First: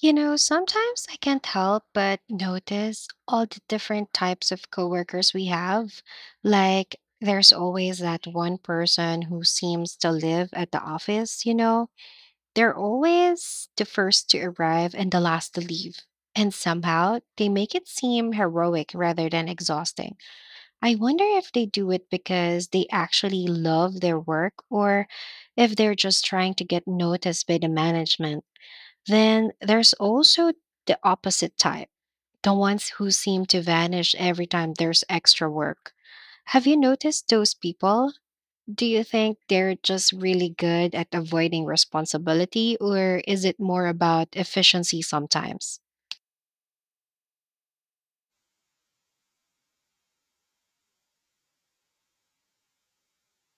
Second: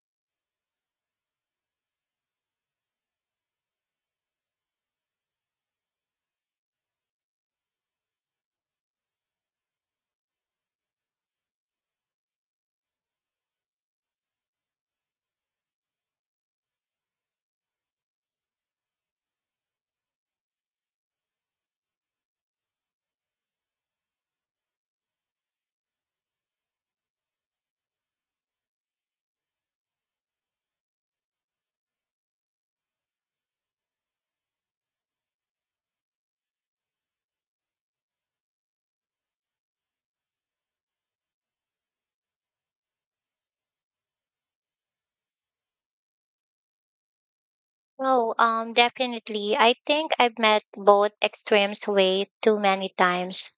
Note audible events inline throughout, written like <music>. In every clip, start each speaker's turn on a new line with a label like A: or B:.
A: You know, sometimes I can't help but notice all the different types of coworkers we have. Like, there's always that one person who seems to live at the office, you know? They're always the first to arrive and the last to leave. And somehow they make it seem heroic rather than exhausting. I wonder if they do it because they actually love their work or if they're just trying to get noticed by the management. Then there's also the opposite type, the ones who seem to vanish every time there's extra work. Have you noticed those people? Do you think they're just really good at avoiding responsibility, or is it more about efficiency sometimes?
B: No, definitely. I think I've met both extremes way too many times.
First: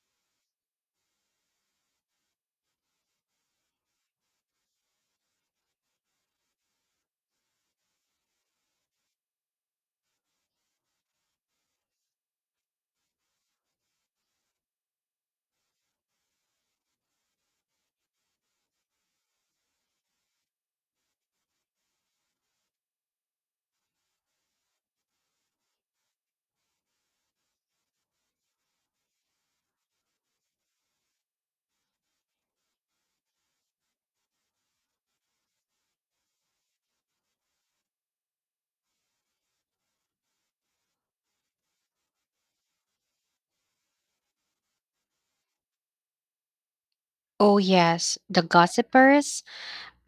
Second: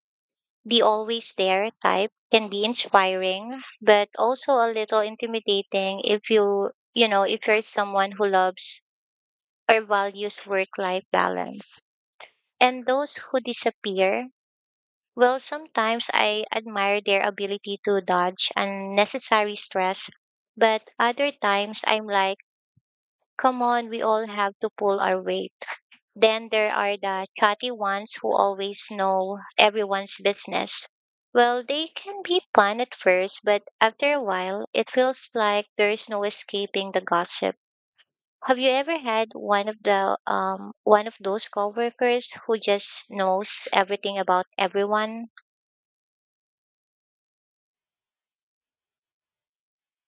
B: The always there type can be inspiring, but also a little intimidating if if you're someone who loves or values work-life balance. And those who disappear, well, sometimes I admire their ability to dodge unnecessary stress, but other times I'm like, come on, we all have to pull our weight. Then there are the chatty ones who always know everyone's business. Well, they can be fun at first, but after a while, it feels like there is no escaping the gossip. Have you ever had one of those coworkers who just knows everything about everyone?
A: Oh, yes, the gossipers.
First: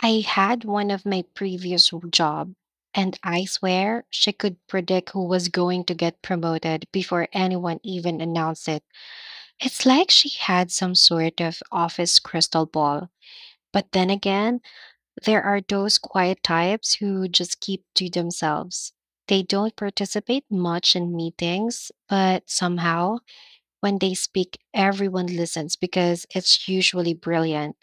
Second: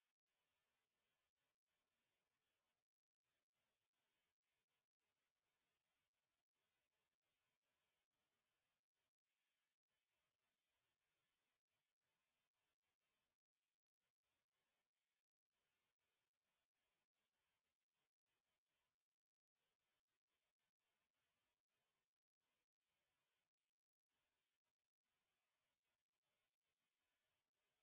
A: I had one of my previous job, and I swear she could predict who was going to get promoted before anyone even announced it. It's like she had some sort of office crystal ball. But then again, there are those quiet types who just keep to themselves. They don't participate much in meetings, but somehow, when they speak, everyone listens because it's usually brilliant.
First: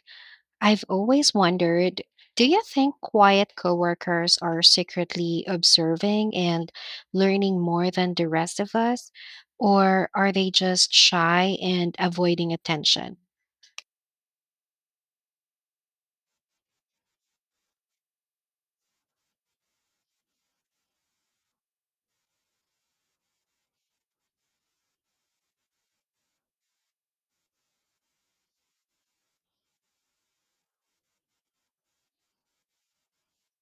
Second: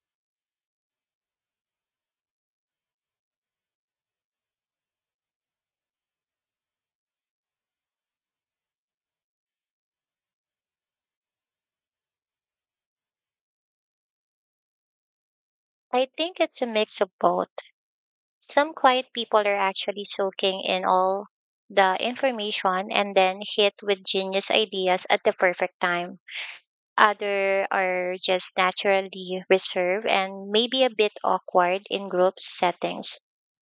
A: I've always wondered, do you think quiet coworkers are secretly observing and learning more than the rest of us? Or are they just shy and avoiding attention?
B: I think it's a mix of both. Some quiet people are actually soaking in all the information and then hit with genius ideas at the perfect time. Other are just naturally reserved and maybe a bit awkward in group settings.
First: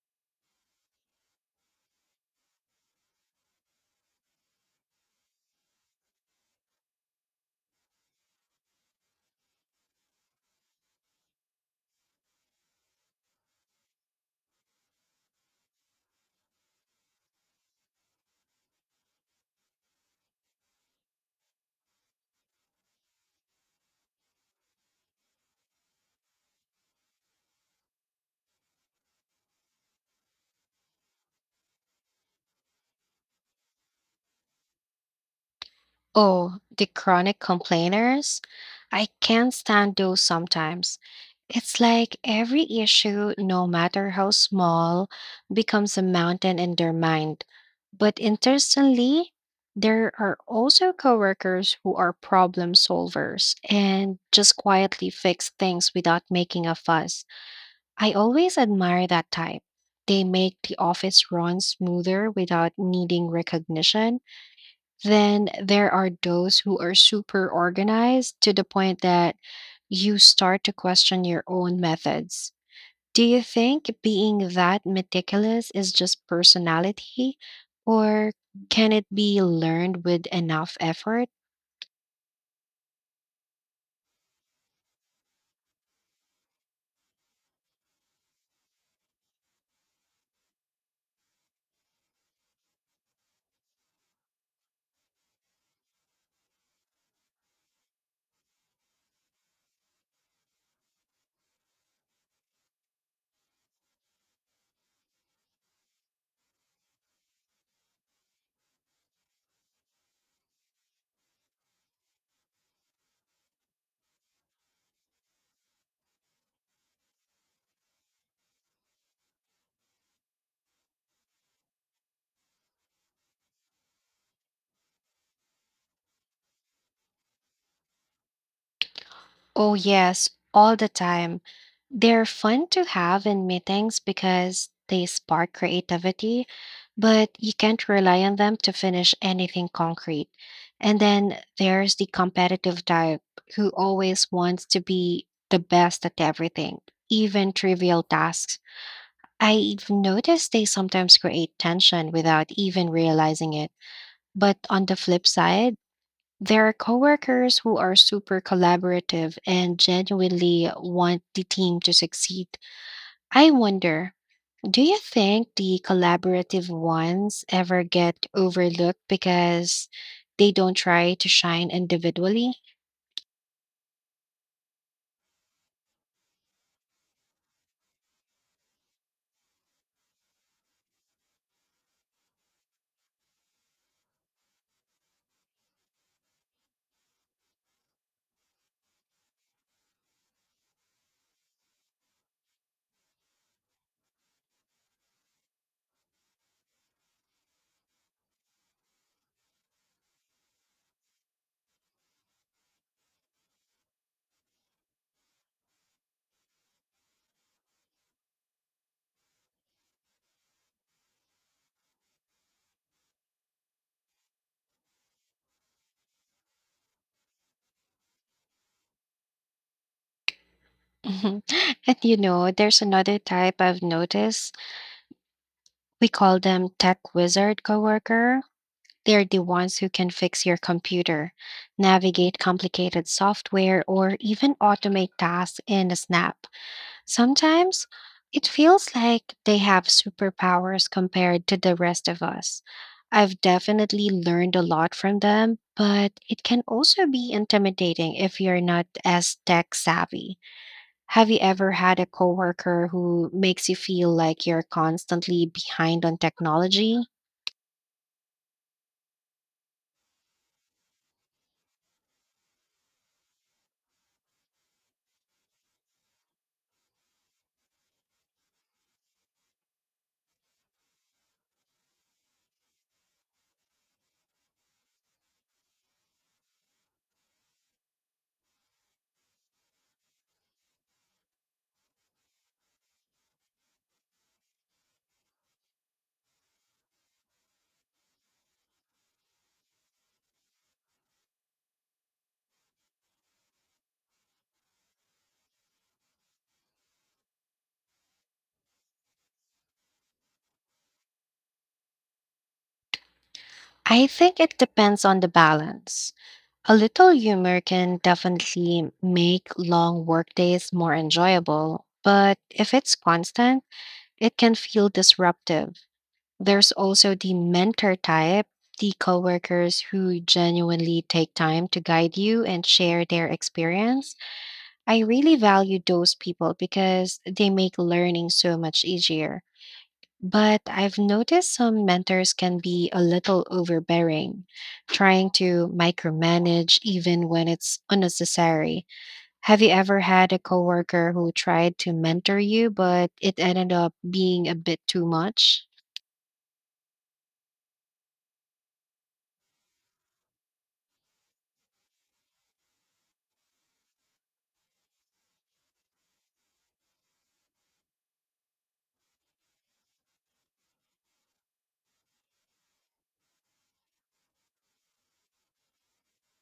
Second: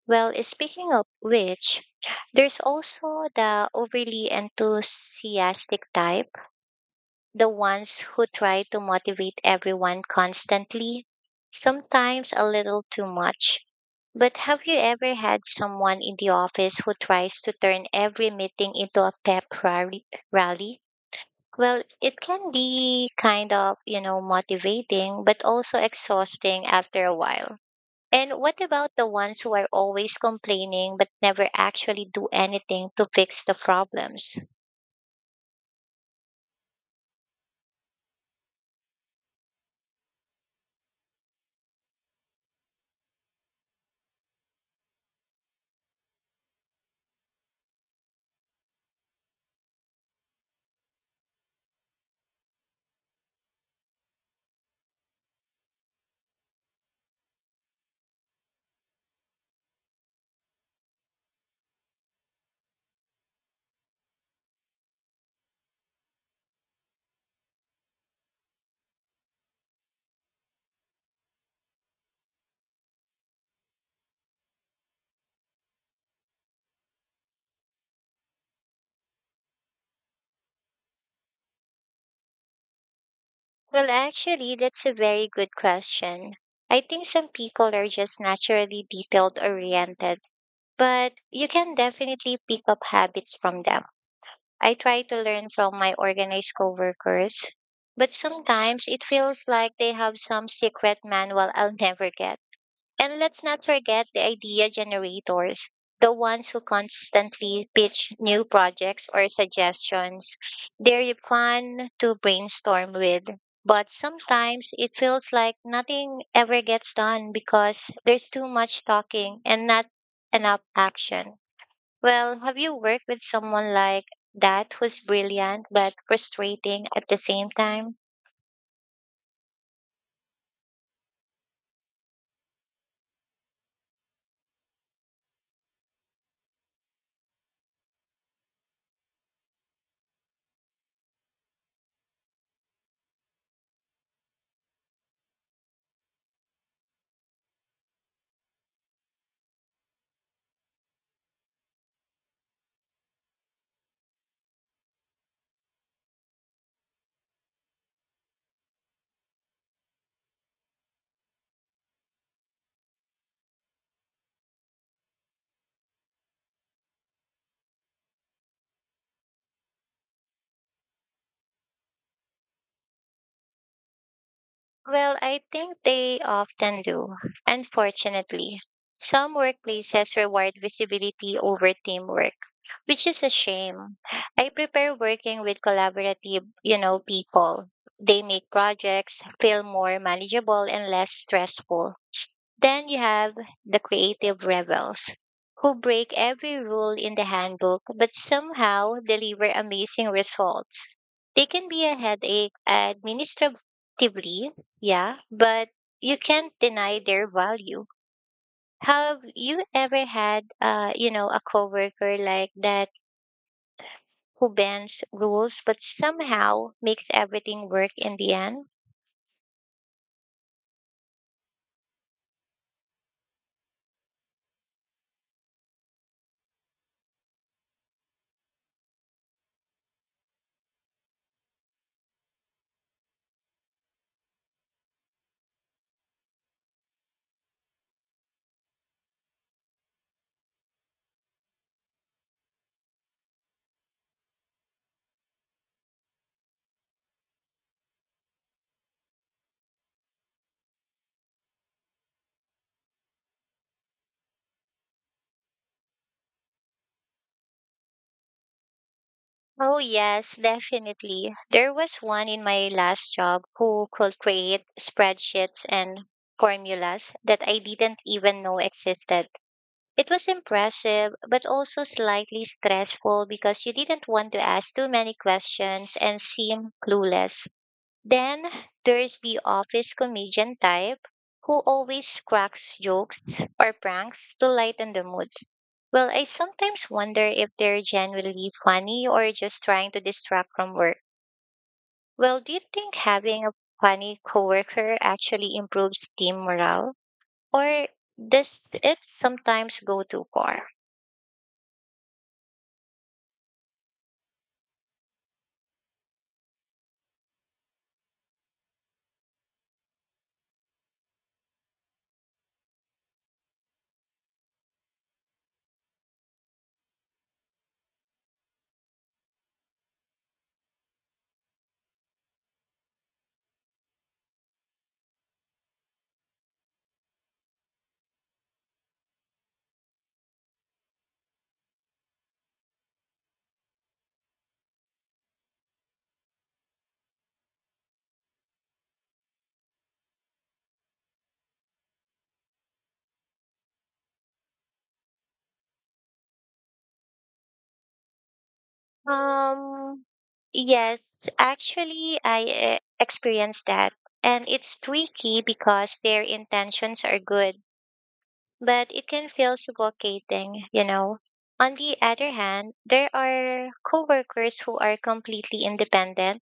B: Well, speaking of which, there's also the overly enthusiastic type, the ones who try to motivate everyone constantly, sometimes a little too much. But have you ever had someone in the office who tries to turn every meeting into a pep rally? Well, it can be kind of, motivating, but also exhausting after a while. And what about the ones who are always complaining but never actually do anything to fix the problems?
A: Oh, the chronic complainers? I can't stand those sometimes. It's like every issue, no matter how small, becomes a mountain in their mind. But interestingly, there are also coworkers who are problem solvers and just quietly fix things without making a fuss. I always admire that type. They make the office run smoother without needing recognition. Then there are those who are super organized to the point that you start to question your own methods. Do you think being that meticulous is just personality, or can it be learned with enough effort?
B: Well, actually, that's a very good question. I think some people are just naturally detailed oriented, but you can definitely pick up habits from them. I try to learn from my organized coworkers, but sometimes it feels like they have some secret manual I'll <laughs> never get. And let's not forget the idea generators, the ones who constantly pitch new projects or suggestions. They're fun to brainstorm with, but sometimes it feels like nothing ever gets done because there's too much talking and not enough action. Well, have you worked with someone like that who's brilliant but frustrating at the same time?
A: Oh, yes, all the time. They're fun to have in meetings because they spark creativity, but you can't rely on them to finish anything concrete. And then there's the competitive type who always wants to be the best at everything, even trivial tasks. I've noticed they sometimes create tension without even realizing it. But on the flip side, there are coworkers who are super collaborative and genuinely want the team to succeed. I wonder, do you think the collaborative ones ever get overlooked because they don't try to shine individually?
B: Well, I think they often do, unfortunately. Some workplaces reward visibility over teamwork, which is a shame. I prefer working with collaborative people. They make projects feel more manageable and less stressful. Then you have the creative rebels who break every rule in the handbook but somehow deliver amazing results. They can be a headache administratively, yeah, but you can't deny their value. Have you ever had a coworker like that who bends rules but somehow makes everything work in the end?
A: Mhm. <laughs> And you know, there's another type I've noticed. We call them tech wizard coworker. They're the ones who can fix your computer, navigate complicated software, or even automate tasks in a snap. Sometimes it feels like they have superpowers compared to the rest of us. I've definitely learned a lot from them, but it can also be intimidating if you're not as tech savvy. Have you ever had a coworker who makes you feel like you're constantly behind on technology?
B: Oh, yes, definitely. There was one in my last job who could create spreadsheets and formulas that I didn't even know existed. It was impressive, but also slightly stressful because you didn't want to ask too many questions and seem clueless. Then there's the office comedian type who always cracks jokes or pranks to lighten the mood. Well, I sometimes wonder if they're genuinely funny or just trying to distract from work. Well, do you think having a funny coworker actually improves team morale? Or does it sometimes go too far?
A: I think it depends on the balance. A little humor can definitely make long workdays more enjoyable, but if it's constant, it can feel disruptive. There's also the mentor type, the coworkers who genuinely take time to guide you and share their experience. I really value those people because they make learning so much easier. But I've noticed some mentors can be a little overbearing, trying to micromanage even when it's unnecessary. Have you ever had a coworker who tried to mentor you, but it ended up being a bit too much?
B: Um, yes, actually, I experienced that. And it's tricky because their intentions are good, but it can feel suffocating. On the other hand, there are coworkers who are completely independent.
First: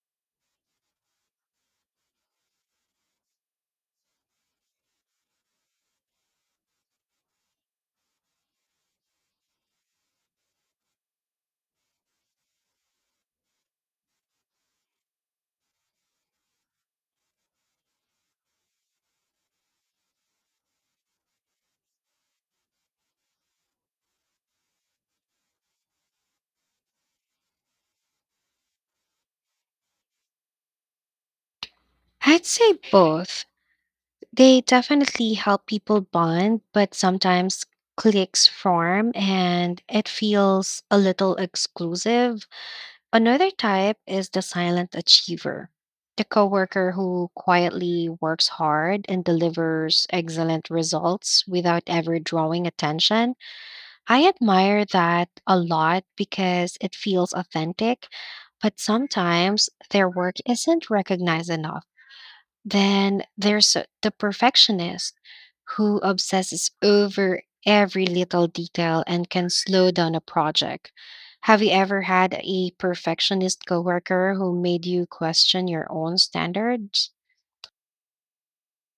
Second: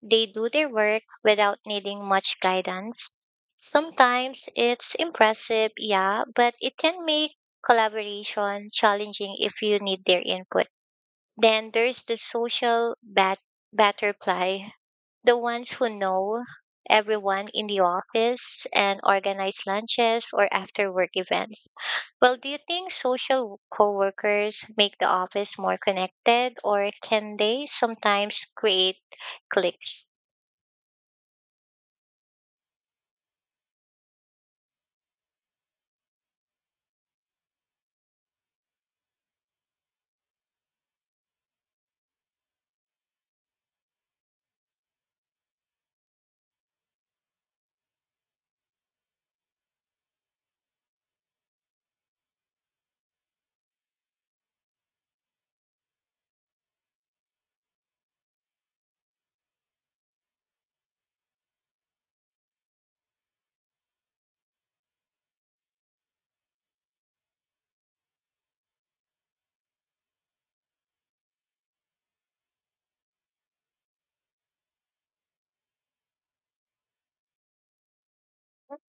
B: They do their work without needing much guidance. Sometimes it's impressive, yeah, but it can make collaboration challenging if you need their input. Then there's the social butterfly, the ones who know everyone in the office and organize lunches or after work events. Well, do you think social coworkers make the office more connected or can they sometimes create cliques?
A: I'd say both. They definitely help people bond, but sometimes cliques form and it feels a little exclusive. Another type is the silent achiever, the coworker who quietly works hard and delivers excellent results without ever drawing attention. I admire that a lot because it feels authentic, but sometimes their work isn't recognized enough. Then there's the perfectionist who obsesses over every little detail and can slow down a project. Have you ever had a perfectionist coworker who made you question your own standards?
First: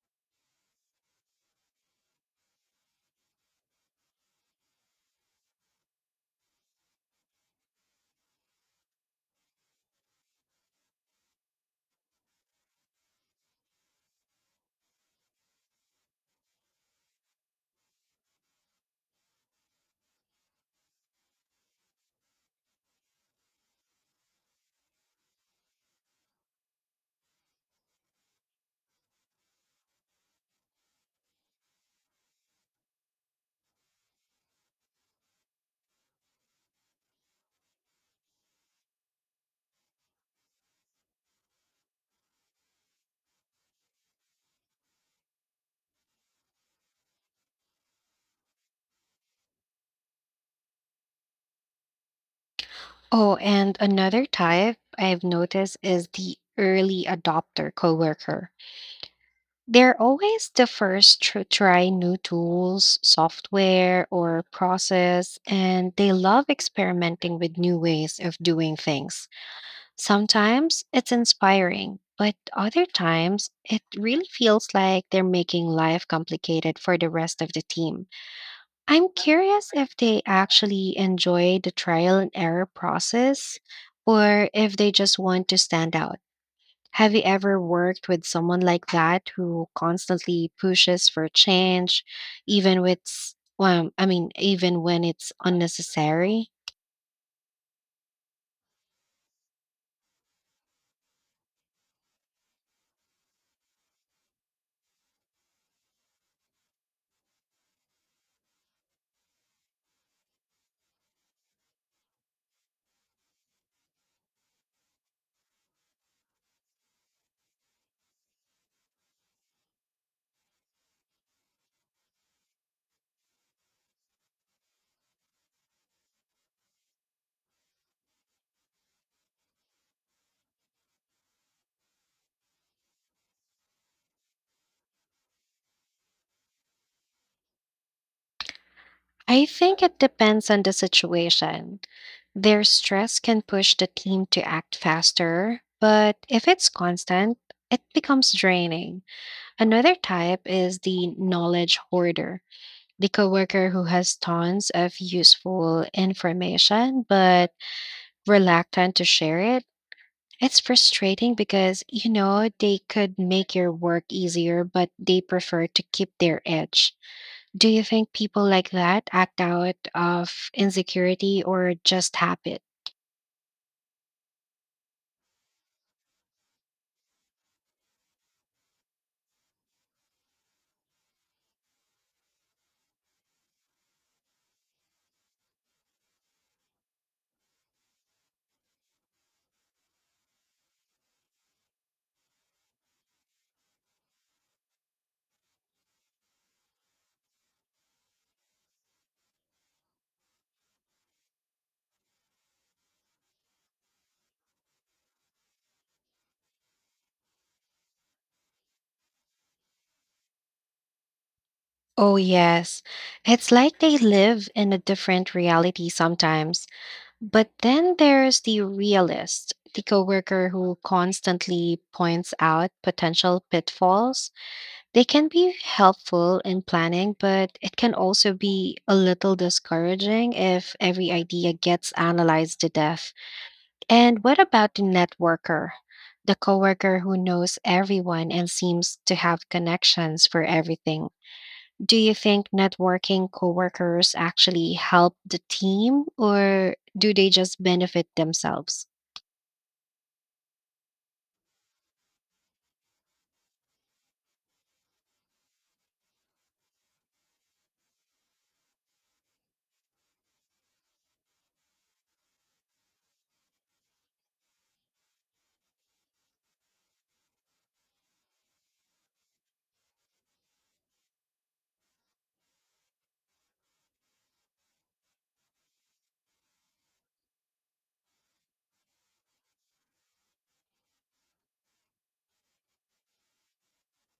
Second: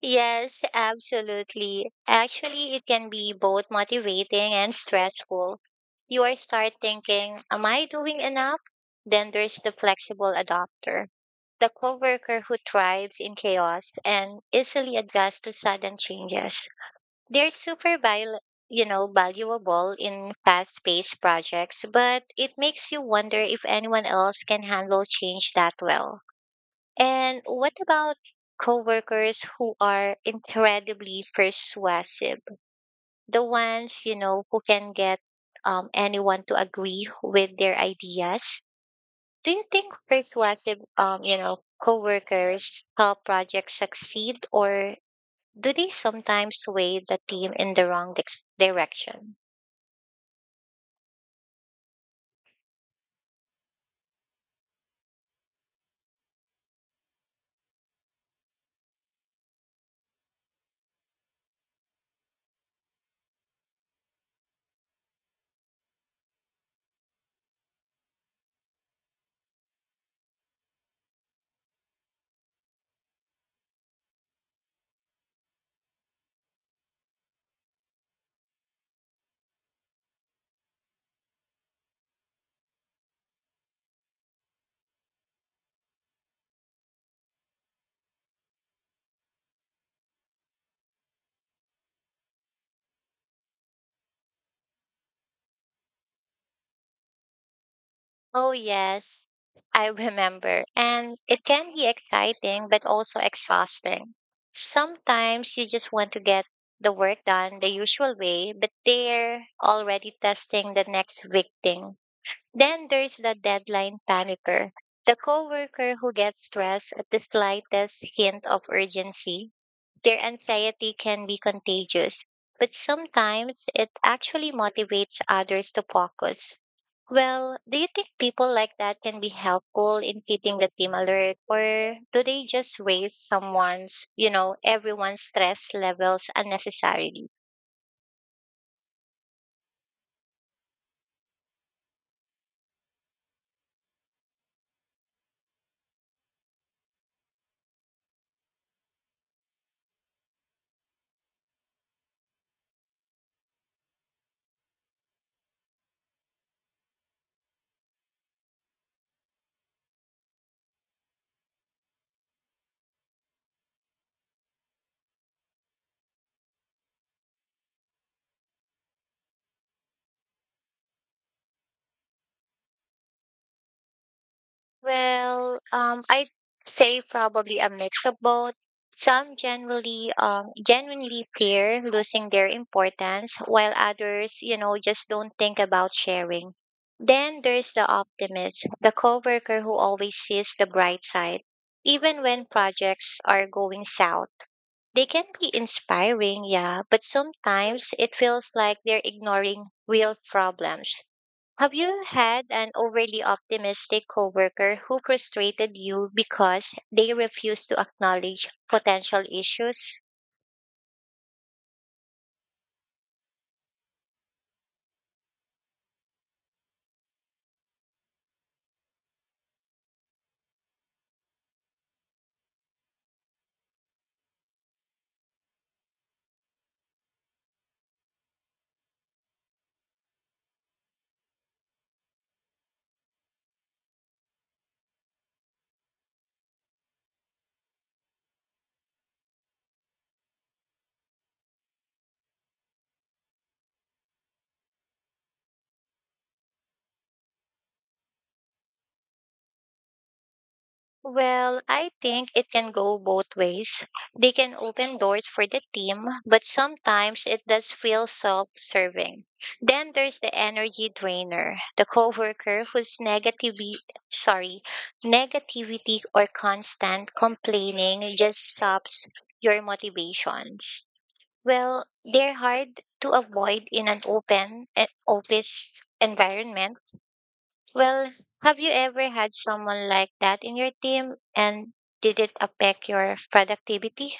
B: Yes, absolutely. Actually, it can be both motivating and stressful. You are start thinking, am I doing enough? Then there's the flexible adapter, the coworker who thrives in chaos and easily adjusts to sudden changes. They're super val- you know, valuable in fast-paced projects, but it makes you wonder if anyone else can handle change that well. And what about coworkers who are incredibly persuasive? The ones who can get anyone to agree with their ideas. Do you think persuasive coworkers help projects succeed or do they sometimes sway the team in the wrong direction?
A: Oh, and another type I've noticed is the early adopter coworker. They're always the first to try new tools, software, or process, and they love experimenting with new ways of doing things. Sometimes it's inspiring, but other times it really feels like they're making life complicated for the rest of the team. I'm curious if they actually enjoy the trial and error process or if they just want to stand out. Have you ever worked with someone like that who constantly pushes for change, even with, well, I mean, even when it's unnecessary?
B: Oh, yes, I remember. And it can be exciting, but also exhausting. Sometimes you just want to get the work done the usual way, but they're already testing the next big thing. Then there's the deadline panicker, the coworker who gets stressed at the slightest hint of urgency. Their anxiety can be contagious, but sometimes it actually motivates others to focus. Well, do you think people like that can be helpful in keeping the team alert, or do they just raise everyone's stress levels unnecessarily?
A: I think it depends on the situation. Their stress can push the team to act faster, but if it's constant, it becomes draining. Another type is the knowledge hoarder, the coworker who has tons of useful information but reluctant to share it. It's frustrating because, you know, they could make your work easier, but they prefer to keep their edge. Do you think people like that act out of insecurity or just habit?
B: Well, I'd say probably a mix of both. Some genuinely fear losing their importance, while others, just don't think about sharing. Then there's the optimist, the coworker who always sees the bright side. Even when projects are going south, they can be inspiring, yeah, but sometimes it feels like they're ignoring real problems. Have you had an overly optimistic coworker who frustrated you because they refused to acknowledge potential issues?
A: Oh, yes. It's like they live in a different reality sometimes. But then there's the realist, the coworker who constantly points out potential pitfalls. They can be helpful in planning, but it can also be a little discouraging if every idea gets analyzed to death. And what about the networker? The coworker who knows everyone and seems to have connections for everything. Do you think networking coworkers actually help the team or do they just benefit themselves?
B: Well, I think it can go both ways. They can open doors for the team, but sometimes it does feel self-serving. Then there's the energy drainer, the coworker whose negativity, sorry, negativity or constant complaining just saps your motivations. Well, they're hard to avoid in an open office environment. Well, have you ever had someone like that in your team and did it affect your productivity?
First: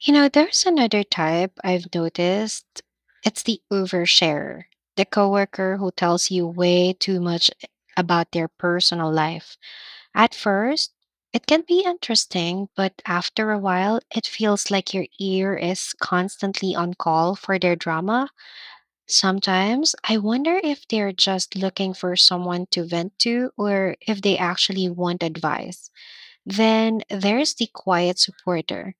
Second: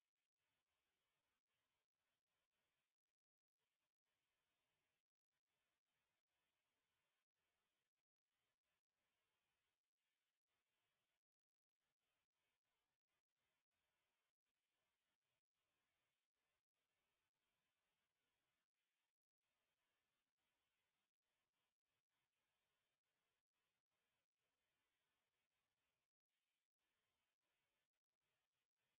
A: You know, there's another type I've noticed. It's the oversharer, the coworker who tells you way too much about their personal life. At first, it can be interesting, but after a while, it feels like your ear is constantly on call for their drama. Sometimes I wonder if they're just looking for someone to vent to or if they actually want advice. Then there's the quiet supporter,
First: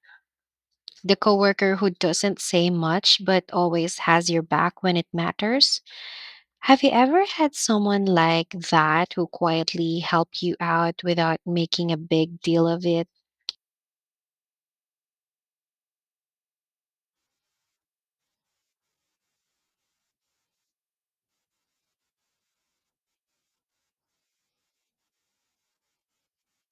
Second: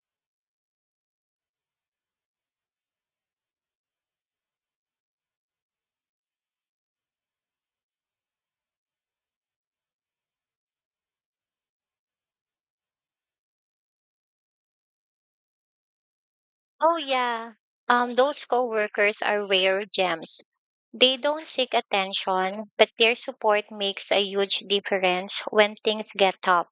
A: the coworker who doesn't say much but always has your back when it matters. Have you ever had someone like that who quietly helped you out without making a big deal of it?
B: Oh yeah. Those coworkers are rare gems. They don't seek attention, but their support makes a huge difference when things get tough.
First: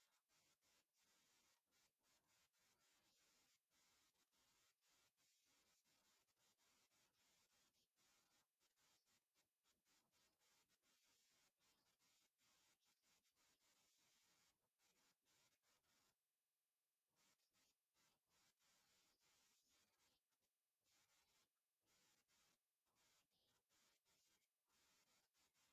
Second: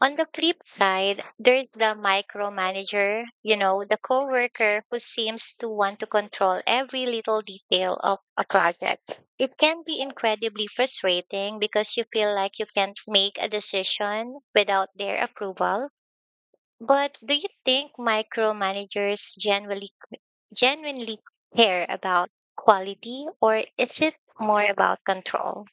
B: On the flip side, there's the micromanager, the coworker who seems to want to control every little detail of a project. It can be incredibly frustrating because you feel like you can't make a decision without their approval. But do you think micromanagers generally genuinely care about quality or is it more about control?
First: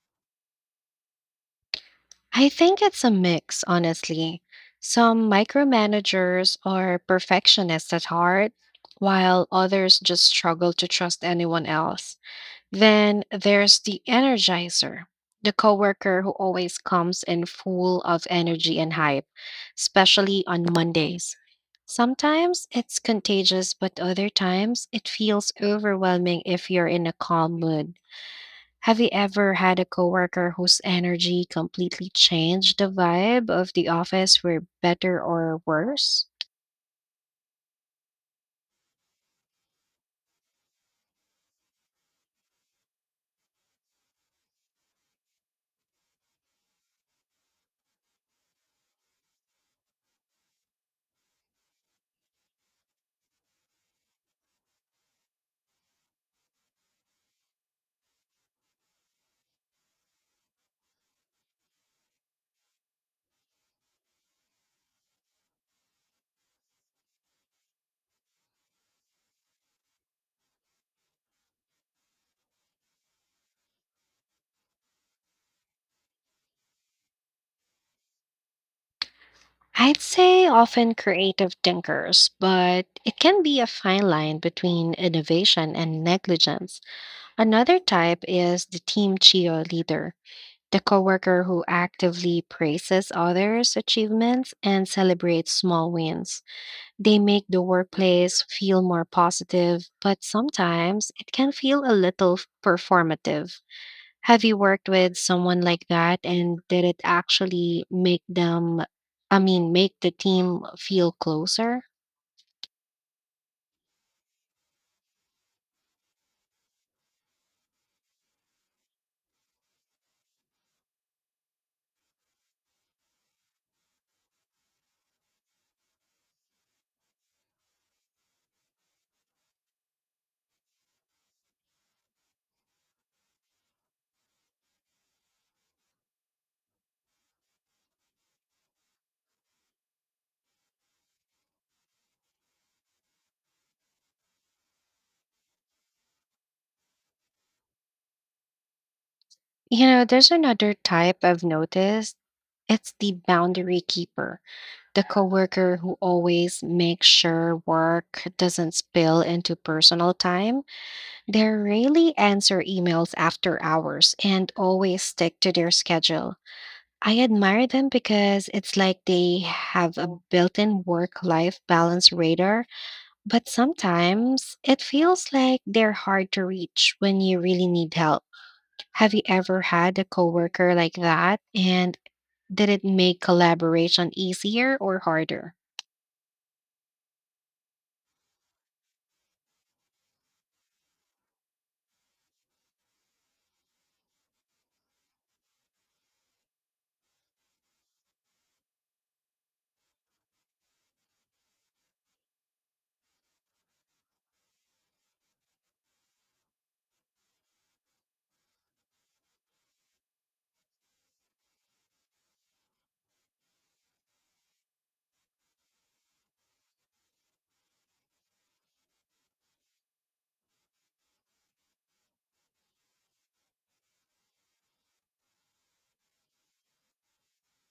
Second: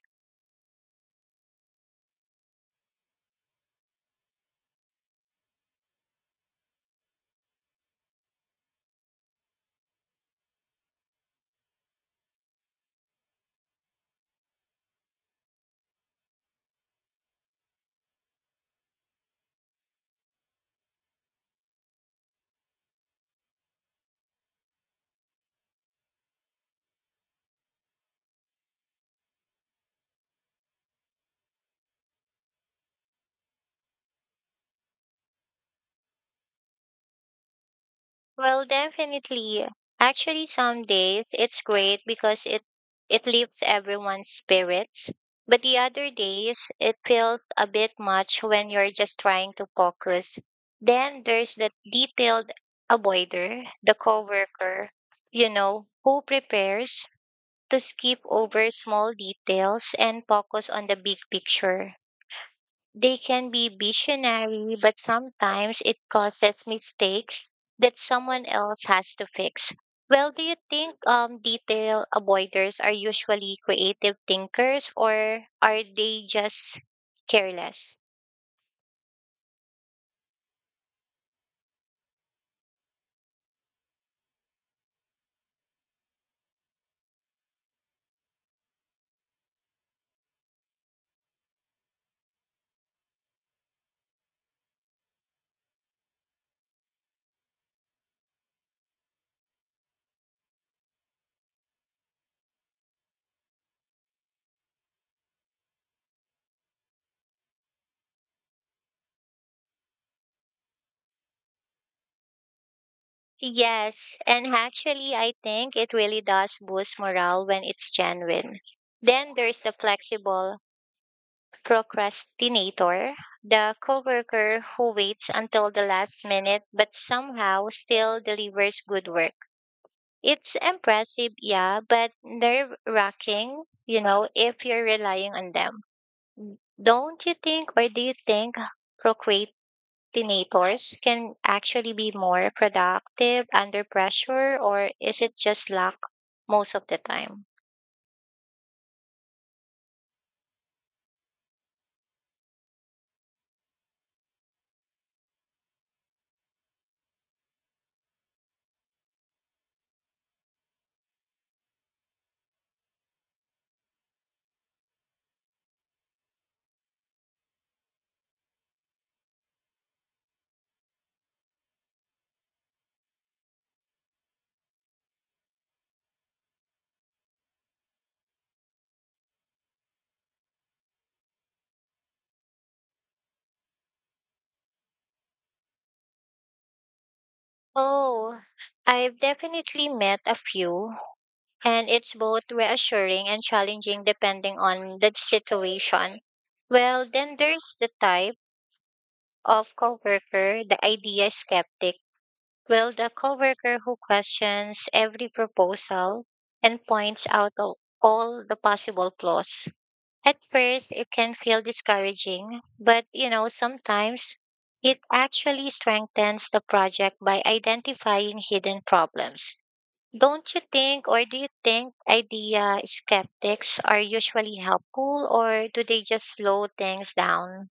A: I think it's a mix, honestly. Some micromanagers are perfectionists at heart, while others just struggle to trust anyone else. Then there's the energizer, the coworker who always comes in full of energy and hype, especially on Mondays. Sometimes it's contagious, but other times it feels overwhelming if you're in a calm mood. Have you ever had a coworker whose energy completely changed the vibe of the office for better or worse?
B: Well, definitely. Actually, some days it's great because it lifts everyone's spirits. But the other days it feels a bit much when you're just trying to focus. Then there's the detailed avoider, the coworker who prepares to skip over small details and focus on the big picture. They can be visionary, but sometimes it causes mistakes that someone else has to fix. Well, do you think detail avoiders are usually creative thinkers or are they just careless?
A: I'd say often creative thinkers, but it can be a fine line between innovation and negligence. Another type is the team cheerleader, the coworker who actively praises others' achievements and celebrates small wins. They make the workplace feel more positive, but sometimes it can feel a little performative. Have you worked with someone like that and did it actually I mean, make the team feel closer?
B: Yes, and actually, I think it really does boost morale when it's genuine. Then there's the flexible procrastinator, the coworker who waits until the last minute but somehow still delivers good work. It's impressive, yeah, but nerve wracking, if you're relying on them. Don't you think, or do you think procrastinators can actually be more productive under pressure, or is it just luck most of the time?
A: You know, there's another type I've noticed. It's the boundary keeper, the coworker who always makes sure work doesn't spill into personal time. They rarely answer emails after hours and always stick to their schedule. I admire them because it's like they have a built in work life balance radar. But sometimes it feels like they're hard to reach when you really need help. Have you ever had a coworker like that? And did it make collaboration easier or harder?
B: Oh, I've definitely met a few and it's both reassuring and challenging depending on the situation. Well, then there's the type of coworker, the idea skeptic. Well, the coworker who questions every proposal and points out all the possible flaws. At first, it can feel discouraging, but sometimes it actually strengthens the project by identifying hidden problems. Don't you think, or do you think idea skeptics are usually helpful, or do they just slow things down?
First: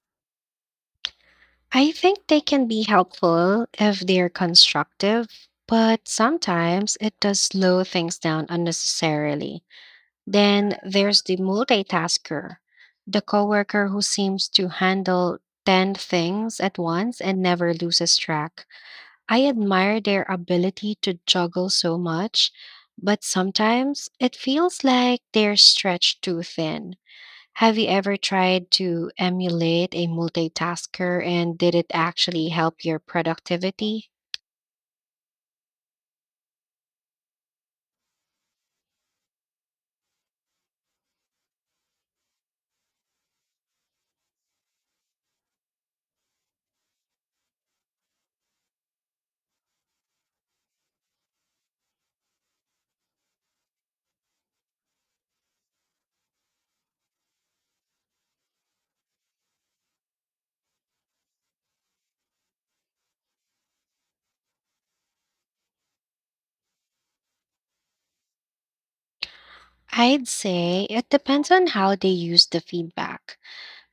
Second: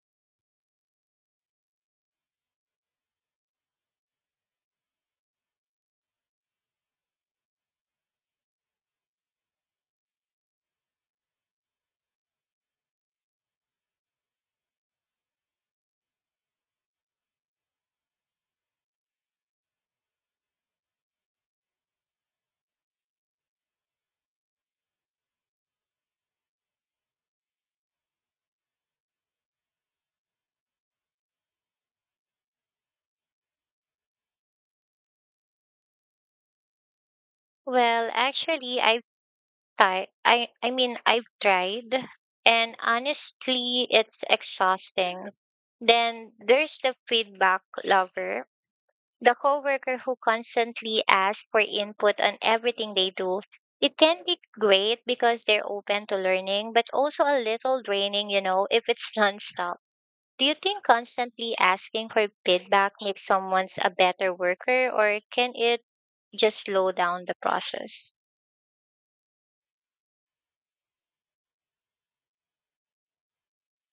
A: I think they can be helpful if they're constructive, but sometimes it does slow things down unnecessarily. Then there's the multitasker, the coworker who seems to handle 10 things at once and never loses track. I admire their ability to juggle so much, but sometimes it feels like they're stretched too thin. Have you ever tried to emulate a multitasker and did it actually help your productivity?
B: Well, actually, I've tried. I mean, I've tried, and honestly, it's exhausting. Then there's the feedback lover, the coworker who constantly asks for input on everything they do. It can be great because they're open to learning, but also a little draining, if it's <laughs> nonstop. Do you think constantly asking for feedback makes someone's a better worker or can it just slow down the process?
A: I'd say it depends on how they use the feedback.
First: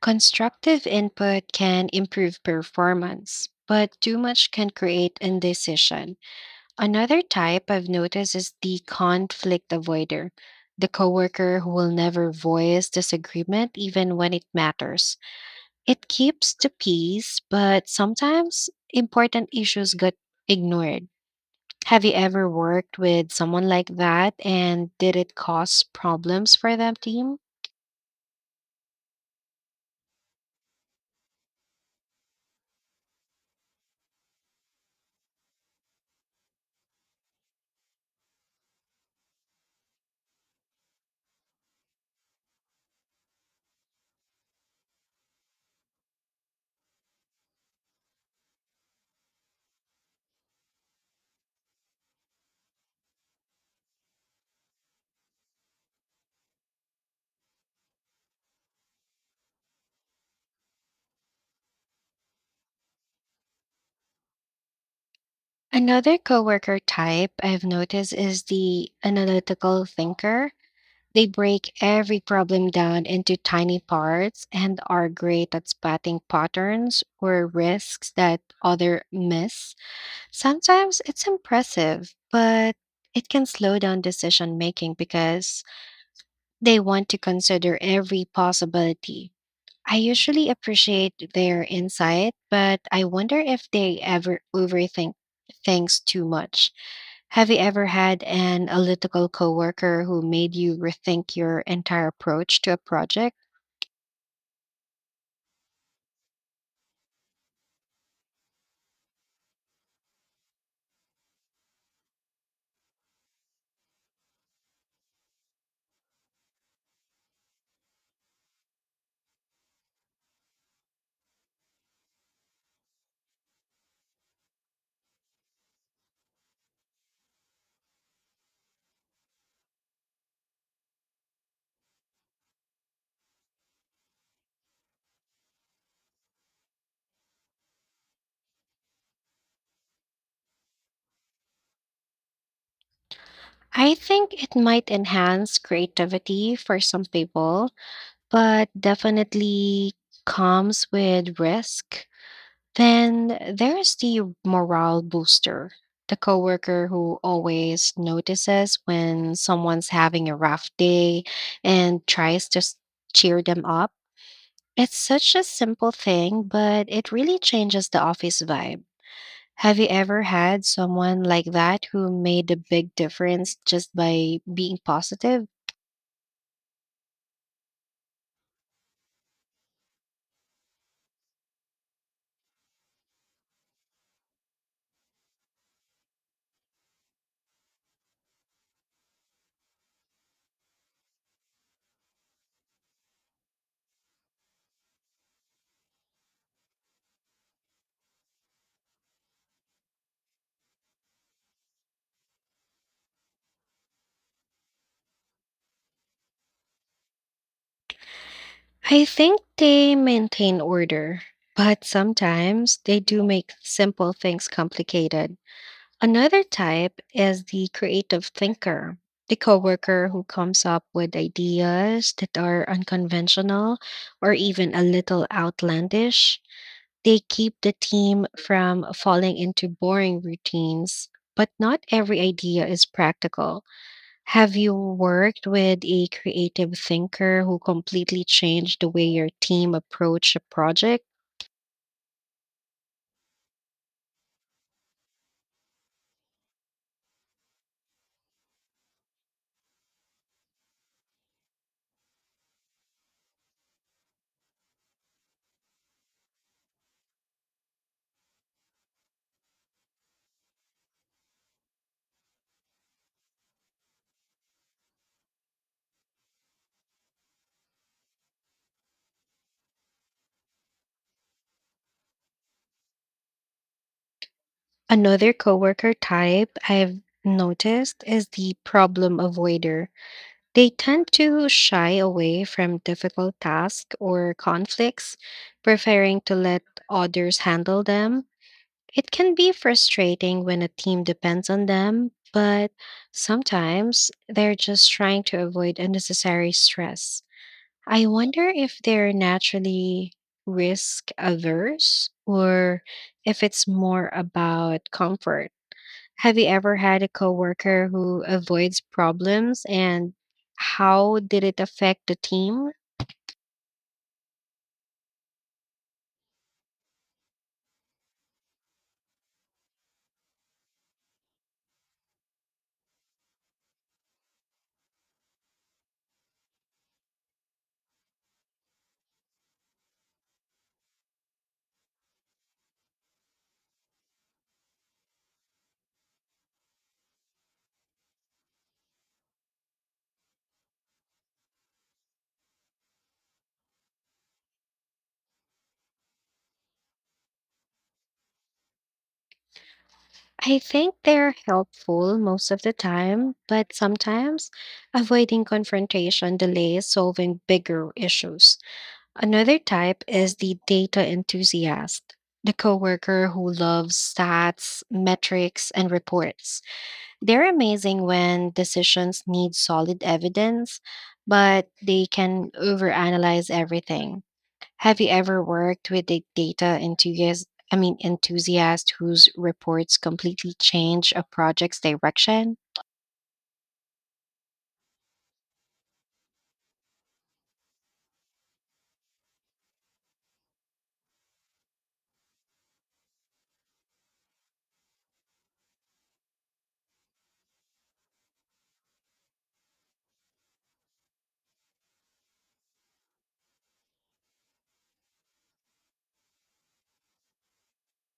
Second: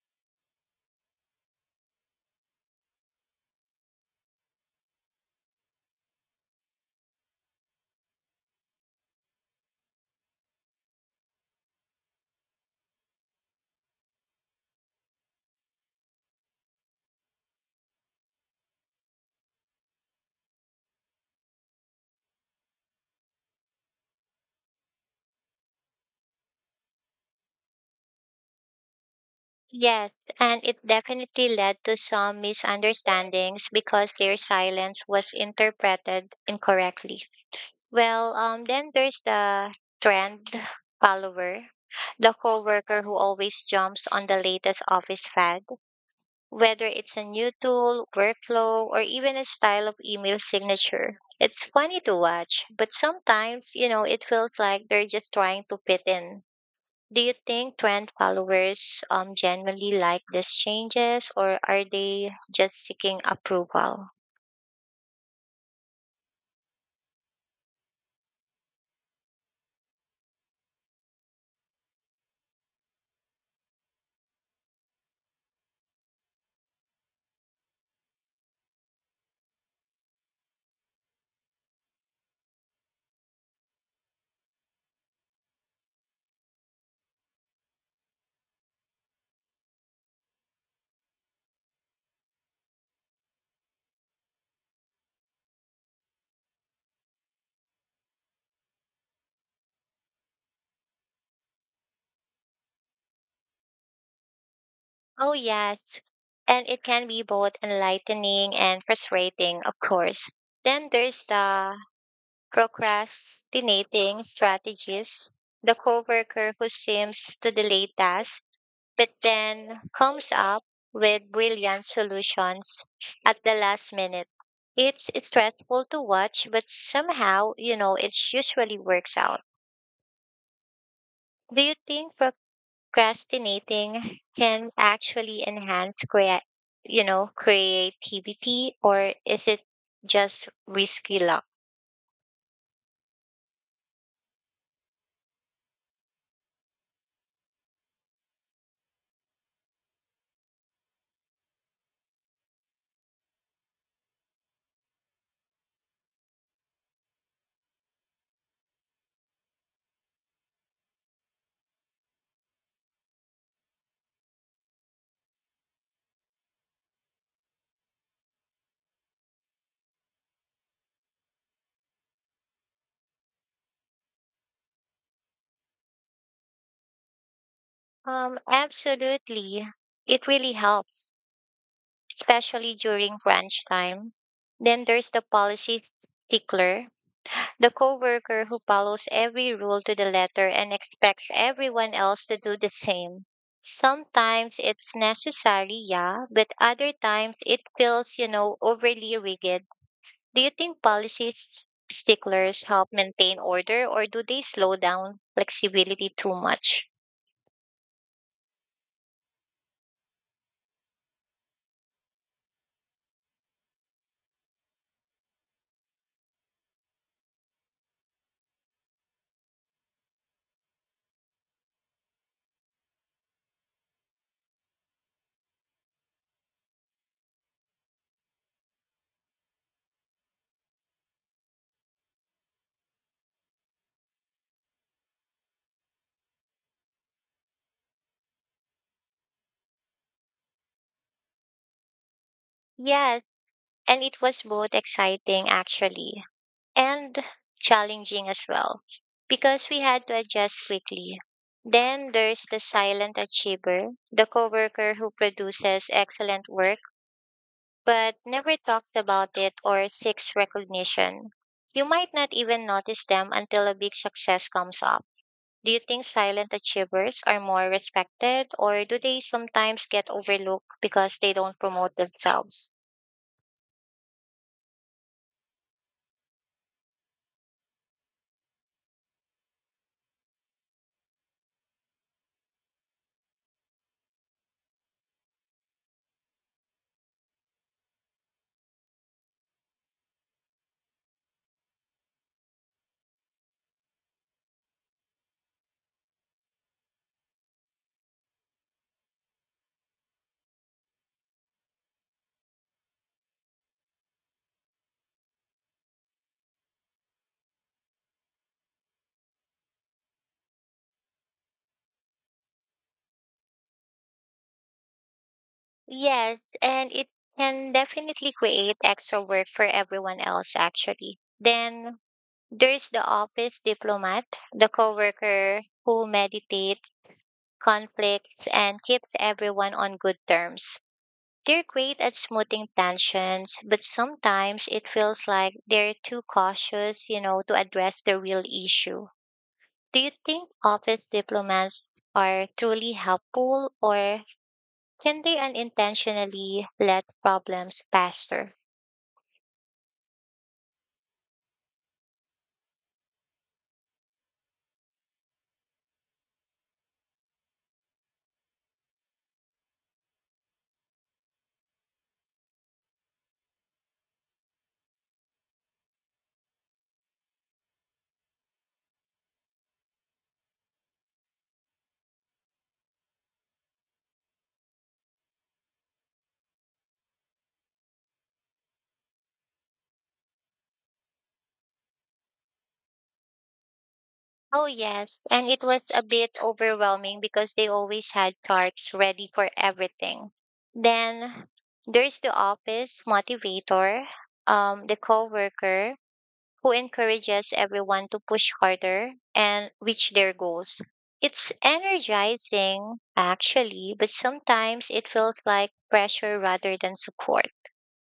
A: Constructive input can improve performance, but too much can create indecision. Another type I've noticed is the conflict avoider, the coworker who will never voice disagreement even when it matters. It keeps the peace, but sometimes important issues get ignored. Have you ever worked with someone like that and did it cause problems for the team?
B: Yes, and it definitely led to some misunderstandings because their silence was interpreted incorrectly. Well, then there's the trend follower, the coworker who always jumps on the latest office fad whether it's a new tool, workflow, or even a style of email signature. It's funny to watch, but sometimes, it feels like they're just trying to fit in. Do you think trend followers generally like these changes or are they just seeking approval?
A: Another coworker type I've noticed is the analytical thinker. They break every problem down into tiny parts and are great at spotting patterns or risks that other miss. Sometimes it's impressive, but it can slow down decision making because they want to consider every possibility. I usually appreciate their insight, but I wonder if they ever overthink things too much. Have you ever had an analytical coworker who made you rethink your entire approach to a project?
B: Oh yes. And it can be both enlightening and frustrating, of course. Then there's the procrastinating strategies, the coworker who seems to delay tasks but then comes up with brilliant solutions at the last minute. It's stressful to watch, but somehow, it usually works out. Do you think procrastinating can actually enhance creativity or is it just risky luck?
A: I think it might enhance creativity for some people, but definitely comes with risk. Then there's the morale booster, the coworker who always notices when someone's having a rough day and tries to cheer them up. It's such a simple thing, but it really changes the office vibe. Have you ever had someone like that who made a big difference just by being positive?
B: Absolutely. It really helps especially during crunch time. Then there's the policy stickler, the coworker who follows every rule to the letter and expects everyone else to do the same. Sometimes it's necessary, yeah, but other times it feels overly rigid. Do you think policy sticklers help maintain order or do they slow down flexibility too much?
A: I think they maintain order, but sometimes they do make simple things complicated. Another type is the creative thinker, the coworker who comes up with ideas that are unconventional or even a little outlandish. They keep the team from falling into boring routines, but not every idea is practical. Have you worked with a creative thinker who completely changed the way your team approached a project?
B: Yes, and it was both exciting actually. And challenging as well because we had to adjust quickly. Then there's the silent achiever, the coworker who produces excellent work but never talked about it or seeks recognition. You might not even notice them until a big success comes up. Do you think silent achievers are more respected or do they sometimes get overlooked because they don't promote themselves?
A: Another coworker type I've noticed is the problem avoider. They tend to shy away from difficult tasks or conflicts, preferring to let others handle them. It can be frustrating when a team depends on them, but sometimes they're just trying to avoid unnecessary stress. I wonder if they're naturally risk averse or if it's more about comfort. Have you ever had a coworker who avoids problems and how did it affect the team?
B: Yes, and it can definitely create extra work for everyone else, actually. Then there's the office diplomat, the coworker who meditates conflicts and keeps everyone on good terms. They're great at smoothing tensions, but sometimes it feels like they're too cautious, to address the real issue. Do you think office diplomats are truly helpful or can they unintentionally let problems faster?
A: I think they're helpful most of the time, but sometimes avoiding confrontation delays solving bigger issues. Another type is the data enthusiast, the coworker who loves stats, metrics, and reports. They're amazing when decisions need solid evidence, but they can overanalyze everything. Have you ever worked with a data enthusiast, I mean enthusiast whose reports completely change a project's direction?
B: Oh, yes. And it was a bit overwhelming because they always had charts ready for everything. Then there's the office motivator, the coworker who encourages everyone to push harder and reach their goals. It's energizing, actually, but sometimes it feels like pressure rather than support.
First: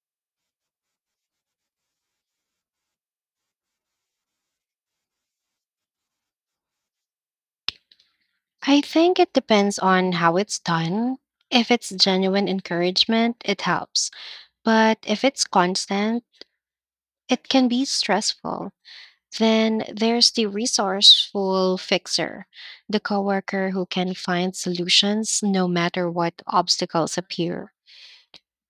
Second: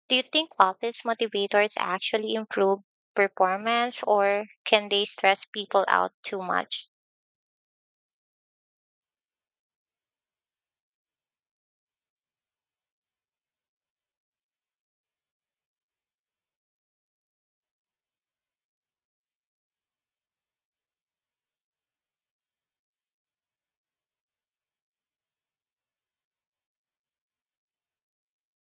B: Do you think office motivators actually improve performance or can they stress people out too much?
A: I think it depends on how it's done. If it's genuine encouragement, it helps. But if it's constant, it can be stressful. Then there's the resourceful fixer, the coworker who can find solutions no matter what obstacles appear.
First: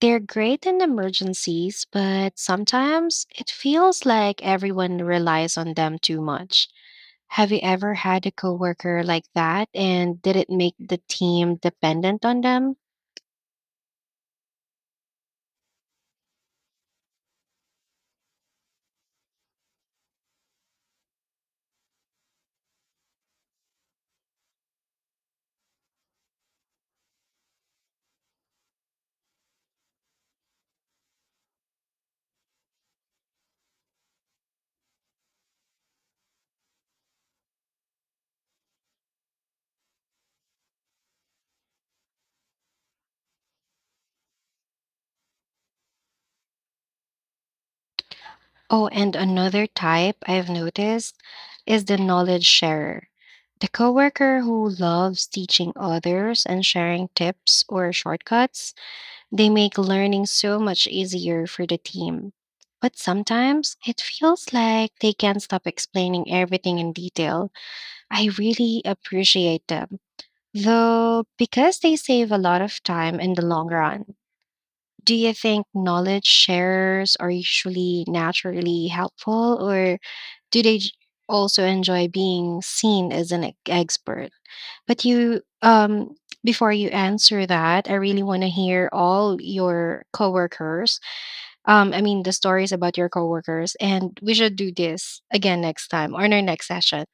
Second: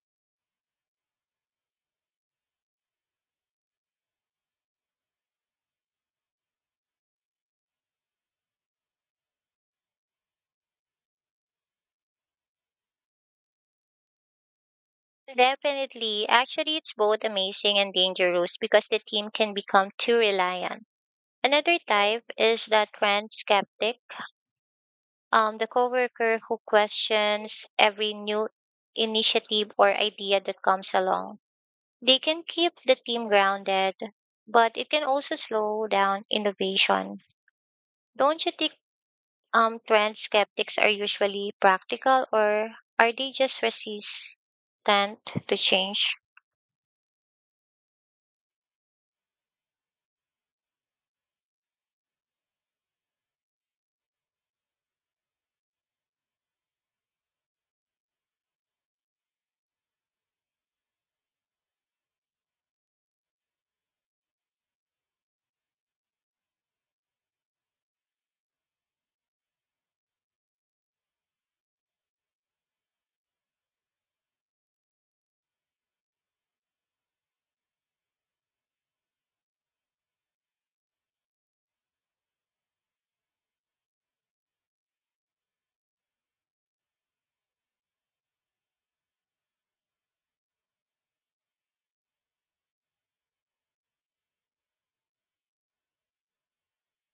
A: They're great in emergencies, but sometimes it feels like everyone relies on them too much. Have you ever had a coworker like that, and did it make the team dependent on them?
B: Definitely. Actually, it's both amazing and dangerous because the team can become too reliant. Another type is the trend skeptic, the coworker who questions every new initiative or idea that comes along. They can keep the team grounded, but it can also slow down innovation. Don't you think trend skeptics are usually practical or are they just resistant to change?
A: Oh, and another type I've noticed is the knowledge sharer. The coworker who loves teaching others and sharing tips or shortcuts. They make learning so much easier for the team. But sometimes it feels like they can't stop explaining everything in detail. I really appreciate them, though, because they save a lot of time in the long run. Do you think knowledge sharers are usually naturally helpful, or do they also enjoy being seen as an expert? But before you answer that, I really want to hear all your coworkers. I mean, the stories about your coworkers, and we should do this again next time or in our next session.